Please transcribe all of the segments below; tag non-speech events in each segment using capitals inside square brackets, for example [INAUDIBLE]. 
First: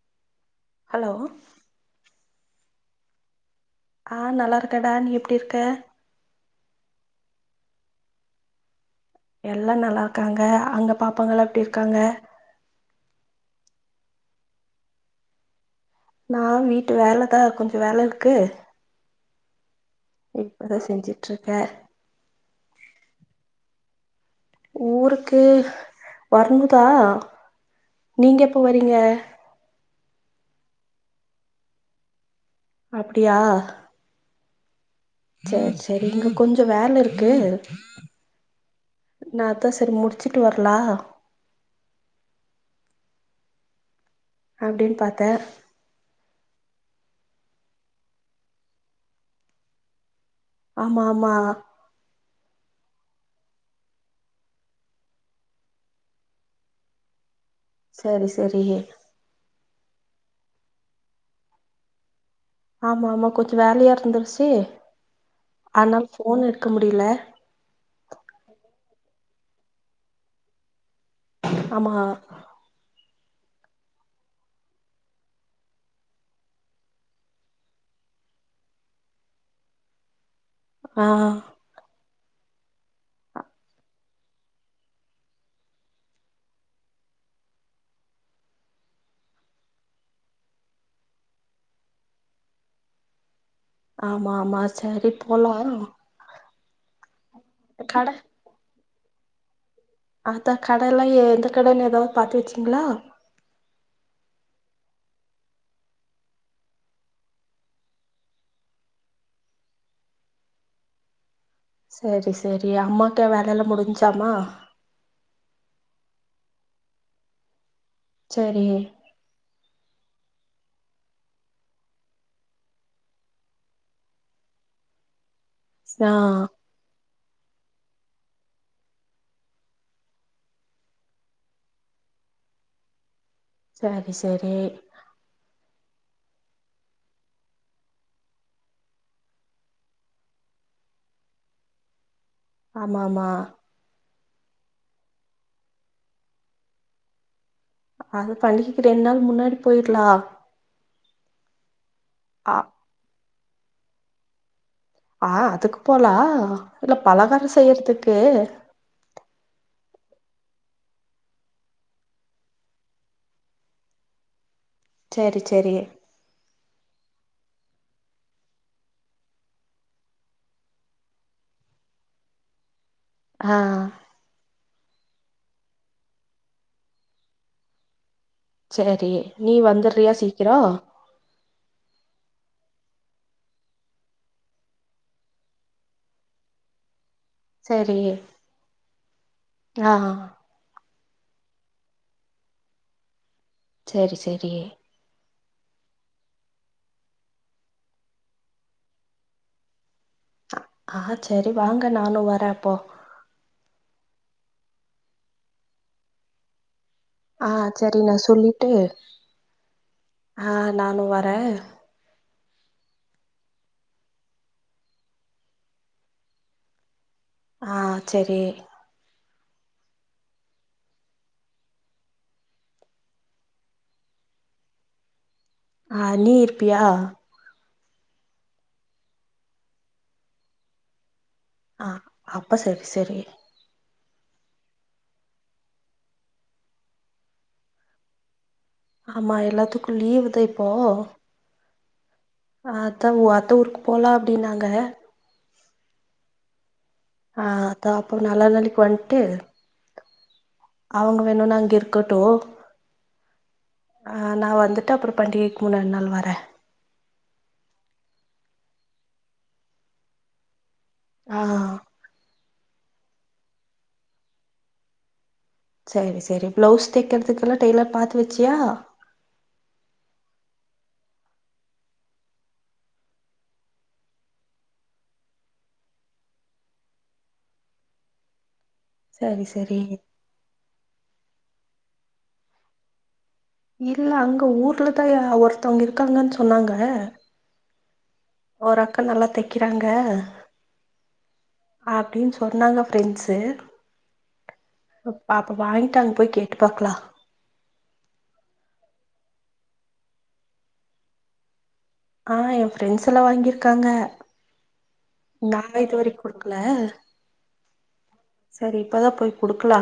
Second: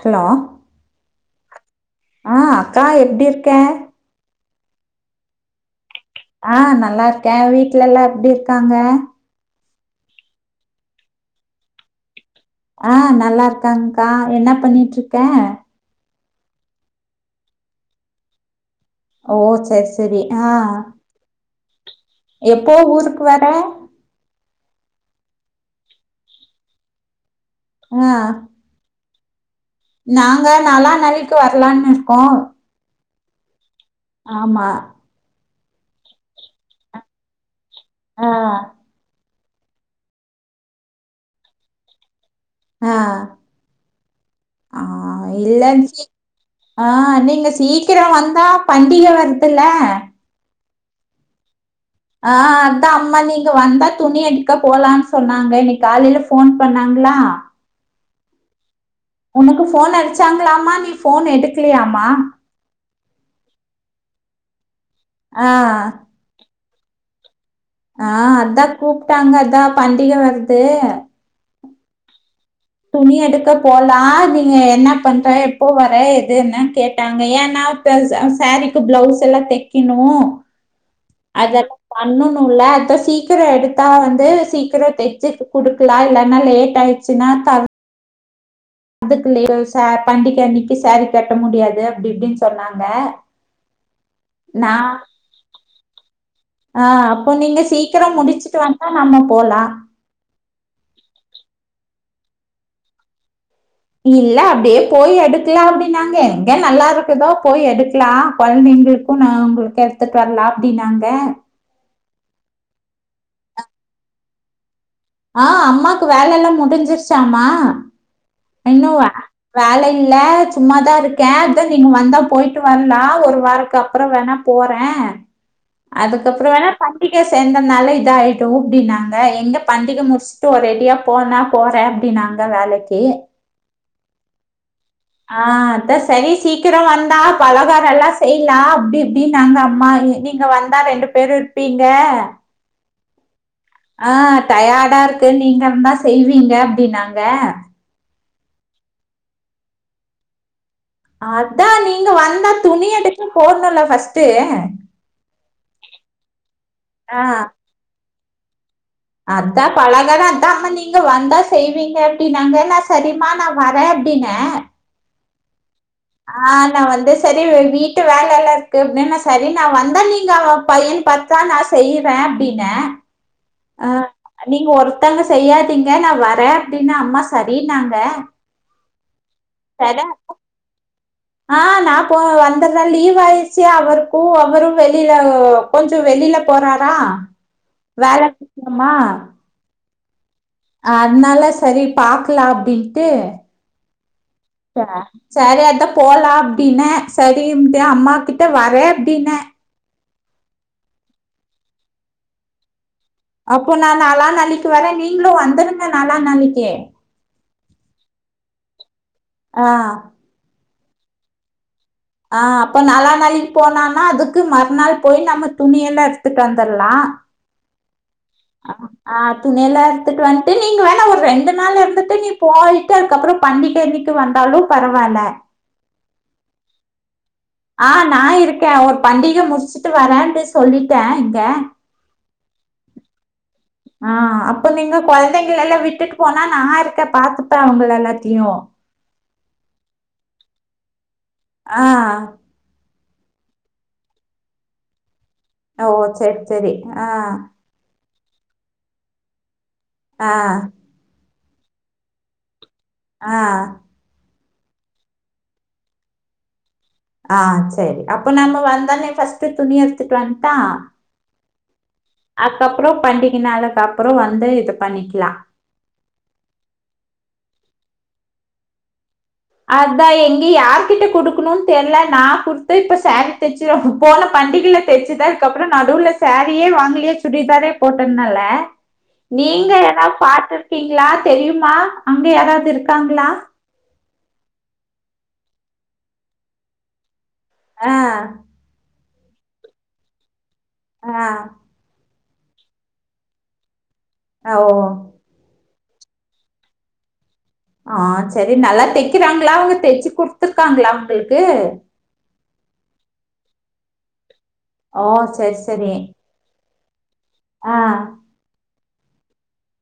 Hello hello ஆ அக்கா எப்டி இருக்கே ஆ நல்லா இருக்கடா நீ எப்டி இருக்க ஆ நல்லா இருக்கே வீட்டு்ல எல்லா எப்டி இருக்காங்க எல்லா நல்லா இருக்காங்க அங்க பாப்பாங்கள்லா எப்டி இருக்காங்க ஆ நல்லா இருக்காங்கா என்ன பண்ணிட்டு இருக்க நான் வீட்டு வேல தா கொஞ்ச வேல இருக்கு ஓ செர் இப்ப தா செஞ்சுட்டுருக்கே எப்போ ஊருக்கு வர ஊருக்கு வரனு கா ஆ நீங்க எப்ப வரீங்க நாங்க நல்லான்னைக்கு வரலாம்னு இருக்கோ அப்டியா ஆமா சேரி சேரி இங்க கொஞ்சோ வேல இருக்கு அ நேத்தே சேரி முடிச்சுட்டு வரலா அ அ அப்டின்னு பாத்தே இல்ல [INAUDIBLE] அ நீங்க சீக்கிர வந்தா பண்டிக வருதுல ஆமா ஆமா அ அதான் அம்மா நீங்க வந்தா துணி எடுக்க போலான்னு சொன்னாங்க இன்னைக்கு காலையில போன் பண்ணாங்களா சரி சரி உனக்கு போன் அடிச்சாங்களாமா நீ போன் எடுக்கலையாமா ஆமா ஆமா கொஞ்சோ வேலயா இருந்துருச்சு ஆ அதனால ஃபோன் எடுக்க முடியல அ அதா கூப்பிட்டாங்க அதா பண்டிக வருது ஆமா துணி எடுக்க போலா நீங்க என்ன பண்ற எப்போ வர எதுன்னு கேட்டாங்க ஏன்னா ச சேரீக்கு பிளவுஸ் எல்லா தைக்கணு அ அத பண்ணனும்ல்ல அதா சீக்கிர எடுத்தா வந்து சீக்கிரோ தைச்சு குடுக்கலா இல்லன்னா லேட் ஆயிடுச்சுன்னா த அதுக்குல ச பண்டிக அன்னைக்கு சாரீ கட்ட முடியாது அப்டி இப்டின்னு சொன்னாங்க ஆமா ஆமா சேரி போலா அ அப்போ நீங்க சீக்கிர முடிச்சுட்டு வாங்க நம்மே போலா அந்த கடைலயு எந்த கடைலயு ஏதாவது பாத்து வச்சிங்களா இல்ல அப்டியே போய் எடுக்கலா அப்டின்னாங்க எங்க நல்லா இருக்குதோ போய் எடுக்கலா கொழந்தைங்க இப்ப நா உங்களுக்கு எடுத்துட்டு வரலா அப்டின்னாங்க சேரி சேரி அம்மாக்கு வேலலா முடிஞ்சாமா அ அம்மாக்கு வேலல்லா முடிஞ்சிருச்சாமா சரி [UNINTELLIGIBLE] வேல இல்ல சும்மாதா இருக்கே அதா நீங்க வந்தா போயிட்டு வரலா ஒரு வாரத்துக்கு அப்ற வேணா போறே ஆ அதுக்ப்றோ வேணா பண்டிகை சேந்தோம்னாலே இத ஆயிடு அப்டினாங்க எங்க பண்டிக முடிச்சுட்டு ஒரெடியா போனா போறே அப்டினாங்க வேலைக்கு சேரி சேரி அ அதா சரி சீக்கிர வந்தா பலகார எல்லா செய்யலா அப்டி இப்டின்னாங்க அம்மா எ நீங்க வந்தா ரெண்டு பேரு இருப்பீங்க ஆமாமா அ டயர்டா இருக்கு நீங்க இருந்தா செய்வீங்க அப்டின்னாங்க அது பண்டிகைக்கு ரெண்டு நாள் முன்னாடி போயிக்கலா அதா நீங்க வந்தா ஆ துணி எடுக்க போணும்ல ஃபஸ்ட்டு அ அதுக்கு போலா இல்ல ஆ பலகார செய்றதுக்கு அதா பலகார அதா அம்மா நீங்க வந்தா செய்வீங்க அப்டினாங்க நா சரிமா நா வரே அப்டின்னே செரி செரி அ நா வந்து செரி வீட்டு வேல எல்லா இருக்கு அப்டின் ந செரி நா வந்தா நீங்க அவ பையன் பா தா நா செய்வே அப்டினே ஆ நீங்க ஒருத்தங்க செய்யாதீங்க நா வரே அப்டின்ன அம்மா சரின்னாங்க செரி நீ சரி வந்துர்றியா சீக்கிரோ ஆ நாப்போ வந்தர்ற லீவ் ஆயிருச்சி அவருக்கு அவரு வெளில கொஞ்சோ வெளில போறாரா வேல [INAUDIBLE] ட்லாகா அத்னால சரிப் பாக்லா அப்டின்ட்டு சரி சரி சரி அத்தாப் போல்லா அப்டின்னே சரிம்த்தே அம்மாகிட்ட வரே அப்டின்னே ஆ சரி வாங்க நானு வரே அப்போ அப்போ நா நாலா நாளைக்கு வரறே நீங்ளு வந்துருங்க நாலா நாளிக்கே ஆ சரி நா சொல்லிட்டு ஆ ஆ நானு வரே ஆ அப்போ நாலா நாளைக் போனானா அதுக்கு மறுநாள் போயி நம்மத் துணியெல்லா எடுத்துட்டு வந்தர்லா ஆ செரி ஆ துணியெல்லா எடுத்துட்டு வன்ட்டு நீங்க வேணா ஒரு ரெண்டு நாளு இருந்துட்டு நீப் போயிட் டு அதுக்கப்பறோ பண்டிகை அன்னைக்கு வந்தாலுப் பரவால்ல ஆ நீ இருப்பியா ஆ நா இருக்கே ஒருப் பண்டிகே முடிச்சுட்டு வரேன்ட்டு சொல்லிட்டே இங்க ஆ அப்ப செரி செரி [INAUDIBLE] ஆ அப்போ நீங்க கொழந்தைங்கலெல்லா விட்டுட்டு போனா நா இருக்கேப் பாத்துப்பே அவுங்கள எல்லாத்தியு ஆமா எல்லாத்துக்கு லீவுதா இப்போ ஆ அதா உ அத்த ஊருக்கு போலா அப்டினாங்க ஓ செரி செரி ஆ தாப்போ நாலா நாளைக்கு வன்ட்டே ஆ அவுங்க வேணுணா இங்க இருக்கட்டு ஆ நா வந்துட்டு அப்பறோப் பண்டிகைக் முன்னால் நாள் வரே ஆ செரி அப்ப நம்ம வந்தோன்னே ஃபர்ஸ்ட்டு துணி எடுத்துட்டு வந்ட்டா ஆ அக்கப்றோப் பண்டிகை நாலே கப்புறோ வந்து இதுப் பண்ணிக்கிலா சரி செரி ப்ளவுஸ் தெக்கிறதுக்குலா டெய்லர் பாத்து வெச்சியா அதா எங்கே யாருகிட்ட குடுக்குணுன் தெர்ல நா குடுத்த இப்ப சாரி தெச்சிரு போனப் பண்டிகிலத் தெச்சது அதுக்கப்றோ நடுவுல சாரியே வாங்கிலியே சுடிதாரேப் போட்டுந்தல்ல சரி நீங்க சரி எதாவ் பாத்துருக்கீங்ளாத் தெரியுமா அங்க யாராவது இருக்காங்ளா இல்ல அங்கே ஊர்லதா யா ஒருத்தவுங்க இருக்காங்கன் சொன்னாங்க அ ஒரு அக்க நல்லாத் தெக்கிறாங்க அ அப்டின் சொன்னாங்க ஃப்ரெண்ட்ஸு ஓ பாப்போ வாங்கிட்டு அங்க போய் கேட்டு பாக்கலா ஆ சரி நல்லா தைக்கிறாங்களா அவங்க தைச்சு குத்துருக்காங்களா உங்களுக்கு ஆ எய ஃப்ரெண்ட்ஸ் எல்லா வாங்கியிருக்காங்க ஓ சரி நாலா சரி இதுவரைக்கு குடுக்கல ஆ சரி இப்பதா போய் கொடுக்கலா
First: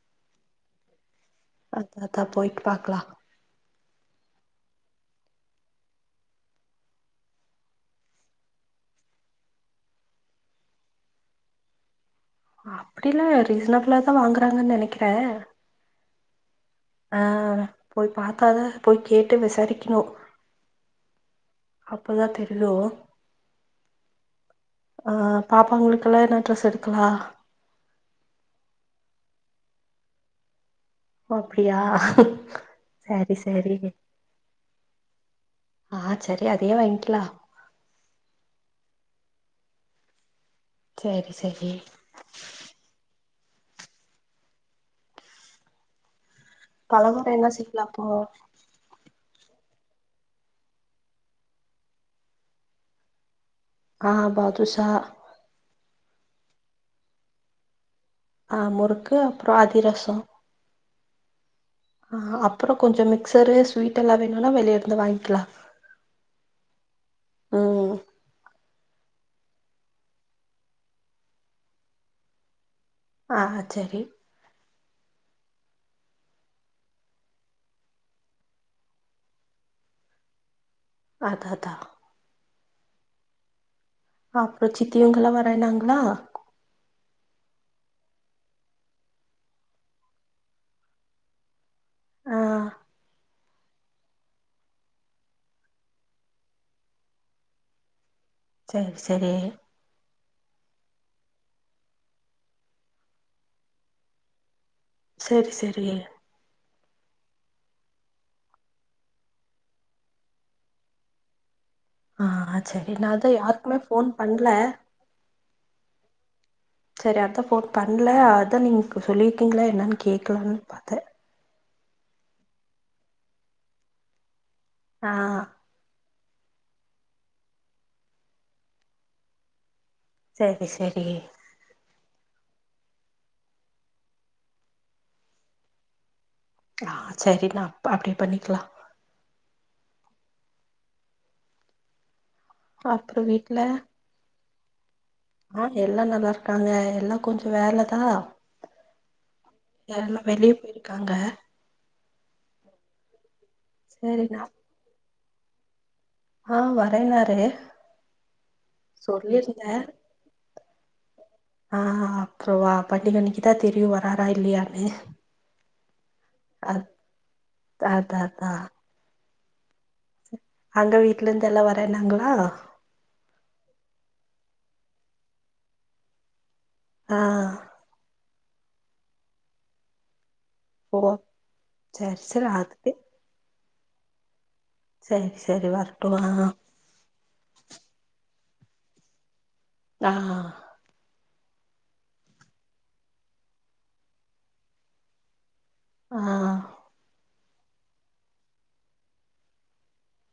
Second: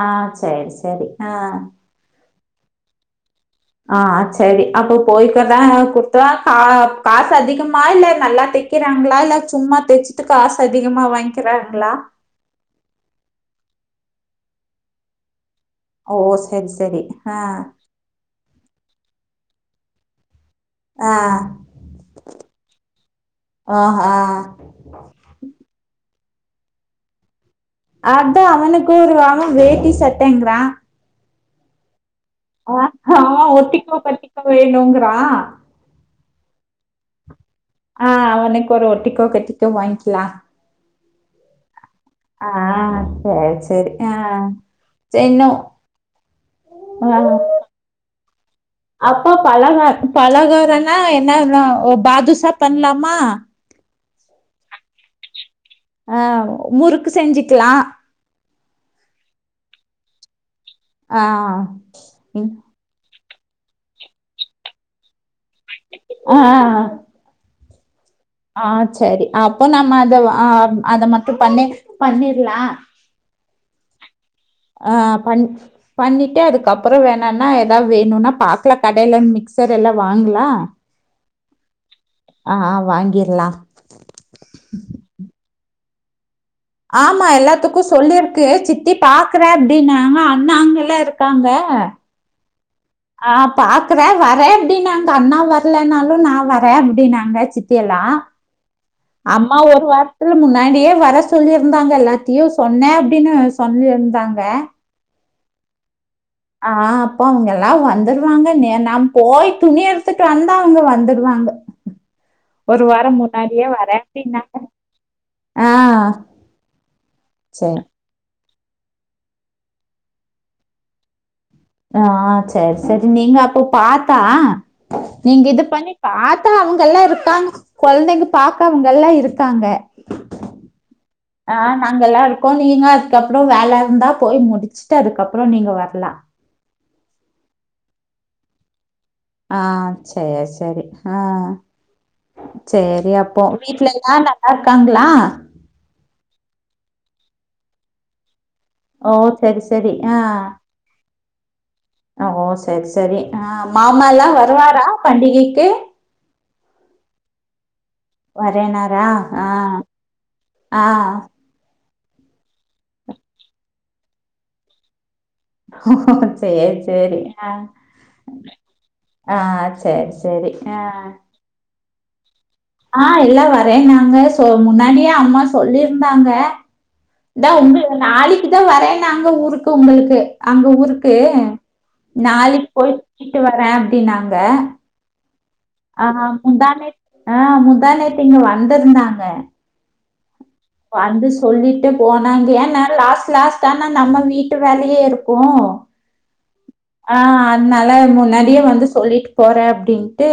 ஆ சேரி ஆ அ பாத்த போயிட்டு பாக்கலா ஆஹ் சரி அப்போ போய்கதா கொடுத்தன கா காசு அதிகமா இல்ல நல்லா தைக் க்கிறாங்களா இல்ல சும்மா தைச்சுட்டு காசு அதிகமா வாங்கிக்குறாங்களா அப்டில்லா ரீசனபிளா தா வாங்குறாங்கன்னு நெனைக்கிற ஓஓ சேரி சேரி ஆஹ் போய் பார்த்தாதா போய் கேட்டு விசாரிக்கண்ணு ஆ அப்பதா தெரியு ஆ ஆ ஆ பாப்பா உங்களுக்கல்லா என்ன ட்ரெஸ் எடுக்கலா அதா அவனுக்கும் ஒரு வார வேட்டி சட்டங்கிறா ஓ அப்டியா ஆஹ் சரி ஆமா சரி ஒட்டிக்கோ கட்டிக்கோ வேணுங்கறா ஆஹ் சரி அதயே வாங்கிக்கலா ஆஹ் அவனுக்கு ஒரு ஒட்டிக்கோ கட்டிக்கோ வாங்கிக்கலா சேரி சரி ஆ சேரி சரி ஆ சரின்னும் பலகார என்ன சிம்பிள்ளுல்ளா போவும் அப்பா பழக பலகாரனா என்னலா பாதுஷா பண்ணலாமா ஆஹ பாதுஷா ஆ முறுக்கு செஞ்சுக்கலா ஆஹ் முறுக்கு அப்பற அதிரச ஆ ஆ ம் அப்பற கொஞ்ச மிக்சர் ஸ்வீட்ட்ெல்லா வேணும்னா வெளியேருந்து வாங்கிக்கலா ஆ ம் ஆஹ் சரி அப்ப நம்ம அத ஆஹ் அத மட்டும் பண்ணி பண்ணிடுலா ஆ சேரி ஆஹ் பண் பண்ணிட்டு அதுக்கப்பற வேணனா ஏதாவது வேணும்னா பாக்கலா கடையில மிக்சர் எல்லா வாங்களலா அதா தா ஆ வாங்கிருள்ளா அப்பறம் சித்திவங்கெல்லா வரனாங்களா ஆமா எல்லாத்துக்கும் சொல்லிருக்கு சித்தி பாக்குற அப்படினாங்க அண்ணாங்க எல்லா இருக்காங்க ஆஹ் ஆஹ் பாக்குற வரேன்னு அப்டினாங்க அண்ணா வரலனாலும் நா வர அப்டின்னாங்க சித்தி எல்லா சேரி சேரி அம்மா ஒரு வார இதுல முன்னாடியே வர சொல்லியிருந்தாங்க எல்லாத்தையும் சொன்ன அப்டின்னு சொல்லியிருந்தாங்க சேர் சேரி ஆஹ் அப்போ அவங்க எல்லா வந்துருவாங்க நாம் போய் துணி எடுத்துட்டு வந்தா அவங்க வந்துடுவாங்க உ ஆ சரி நா அதா யாருக்குமே ஃபோன் அப்டின்னாங்க பண்ல ஆ சரி அடுத்த ஃபோன் சரி பண் இல்ல அதா நீங்க இப்போ சொல்லியிருக்கீங்களா என்னன்னு கேக்கலான்னு பாத்தே ஆ ஆ சேரி சேரி நீங்க அப்போ பாத்தா ஆ நீங்க இத பண்ணி பாத்தா அவங்க எல்லா இருக்காங்க கொழந்தைங்க பாக்க அவங்க எல்லா இருக்காங்க சரி சரி ஆ நாங்க எல்லா இருக்கோ நீங்க அதுக்கப்புறோ வேல இருந்தா போய் முடிச்சுட்டு அதுக்கப்புறோ நீங்க வர்லா ஆ சரிமா அப்டி பண்ணிக்கலா ஆ சேரி சேரி ஆ சேரி அப்போ வீட்ல ஆ நல்லா இருக்காங்களா ஆ எல்லா நல்லா இருக்காங்க எல்லா கொஞ்ச வேலதா ஓ சரி சரி ஆ எல்லா வெளிய போயிருக்காங்க ஓ சரி சரி ஆ மாமல்லா சேரிண்ணா வருவாரா பண்டிகைக்கு ஆ வரேனாரு வரேனாரா ஆ ஆ ஆ அப்றோவா பண்டிக்க அன்னிக்கு தா தெரியு வராரா இல்லயானு சேரி சேரி ஆ அதா அதா ஆ சரி சரி ஆ அங்க வீட்ல இருந்து எல்லா வரேன்னாங்களா ஆ எல்லா வரேன்னாங்க சோ முன்னாடியே அம்மா சொல்லியிருந்தாங்க ஆ இந்தா உங்க நாளைக்கு தா வரேன்னாங்க ஊருக்கு உங்களுக்கு அங்க ஓ ஊருக்கு சேரி சேரி நாளைக்கு அதுக்கு போய் கூட்டிடுவரே அப்டினாங்க சரி சரி வரட்டு வா நேத்து ஆ முந்தா நேத்து இங்க வந்திருந்தாங்க ஆ வந்து சொல்லிட்டு போனாங்க ஏன்னா லாஸ்ட் லாஸ்ட் ஆனா நம்ம வீட்டு வேலையே இருக்கு ஆ ஆ அதுனால முன்னாடியே வந்து சொல்லிட்டு போறே அப்டின்ட்டு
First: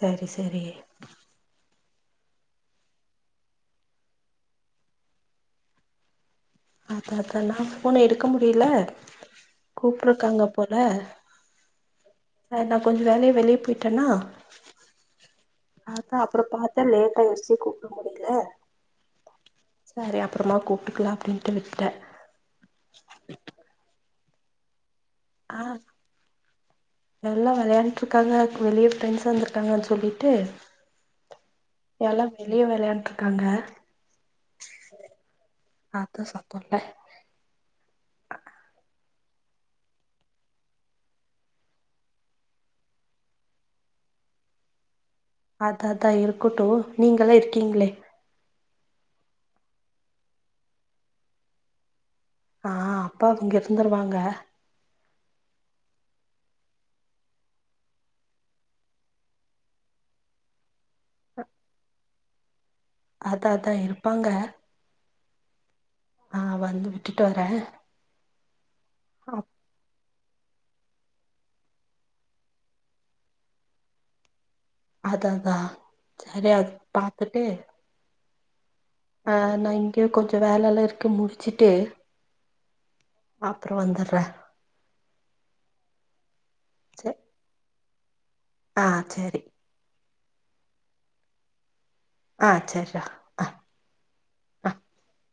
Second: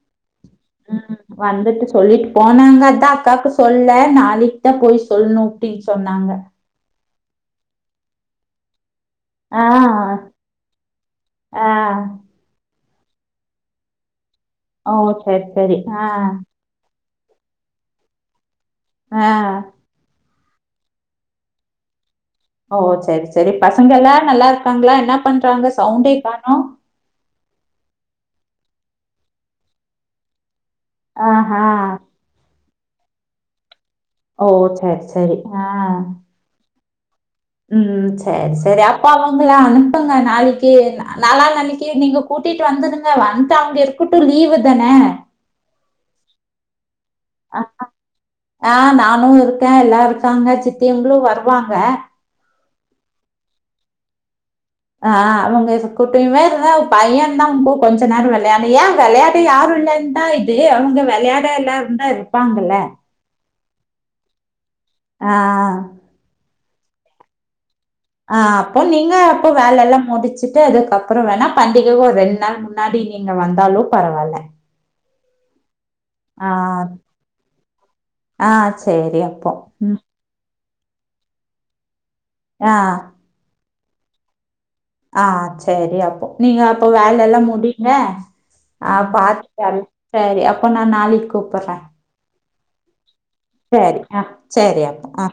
சரி சரி ம் வந்துட்டு சொல்லிட்டு போனாங்கதா அக்காக்கு சொல்ல நாளைக்குதா போய் சொல்ணு அப்டி சொன்னாங்க அதா அதா நா ஃபோன் எடுக்க முடியில ஆ கூப்ட்ருக்காங்க போல ஆ ச நா கொஞ்ச வேலையா வெளியே போயிட்டேன்னா ஓ சரி சரி. ஆ அதா அப்ற பாத்தே லேட்ட ஆயிருச்சு கூப்ட முடியில ஆ சரி அப்புறமா கூப்ட்டுக்கலா அப்டின்ட்டு விட்டே ஓ சரி சரி பசங்க எல்லா நல்லா இருக்காங்களா என்ன பண்றாங்க சவுண்டே காணோ நல்லா வெளையாண்ட்டுருக்காங்க அதுக்கு வெளியே ஃப்ரெண்ட்ஸ் வந்துருக்காங்கன்னு சொல்லிட்டு ஆஹா எல்லா வெளியே வெளையான்ட்ருக்காங்க ஓ சரி சரி ஆ போட்ட ம் சேரி சேரி அப்ப அவங்கள அனுப்புங்க நாளிக்கு நாளா நாளைக்கு நீங்க கூட்டிட்டு வந்துருங்க வந்து அவங்க இருக்கட்டு லீவு தானே அதா அதா இருக்கட்டு நீங்கல்லா இருக்கீங்களே ஆ நானு இருக்கே எல்லா இருக்காங்க சித்திங்களு வருவாங்க ஆ அப்பா இங்க சுந்தரவாங்க ஆ அவங்க குட்டியுமே இருந்தா பைய தா உ போ கொஞ்ச நேரம் விளையாடு ஏன் விளையாடி யாரும் இல்லன்னு என்ன இது அவங்க விளையாட எல்லாருந்தா இருப்பாங்கல்ல அதா அதா இருப்பாங்க ஆ ஆ வந்து விட்டுட்டு வரேன் ஆ அப்போ நீங்க அப்போ வேலை எல்லாம் முடிச்சுட்டு அதுக்கப்பறோ வேணா பண்டிகைக்கு ஒரு ரெண்டு நாள் முன்னாடி நீங்க வந்தாலு பரவாயில்ல அதா அதா சரியா பார்த்துட்டு ஆ சேரி ஆ நா இங்கேயும் கொஞ்சோ வேலைல்லாம் இருக்கு முடிச்சுட்டு ஆ அப்பறோ வந்துடுற ஆ சரி அப்போ நீங்க அப்போ சே வேலை எல்லாம் முடியுங்க ஆ அப்ப பா சேரி சரி சரி அப்போ நா நாளைக்கு கூப்பிடறேன் ஆ செர்டா சேரி ஆ சேரி அப்ப ஆ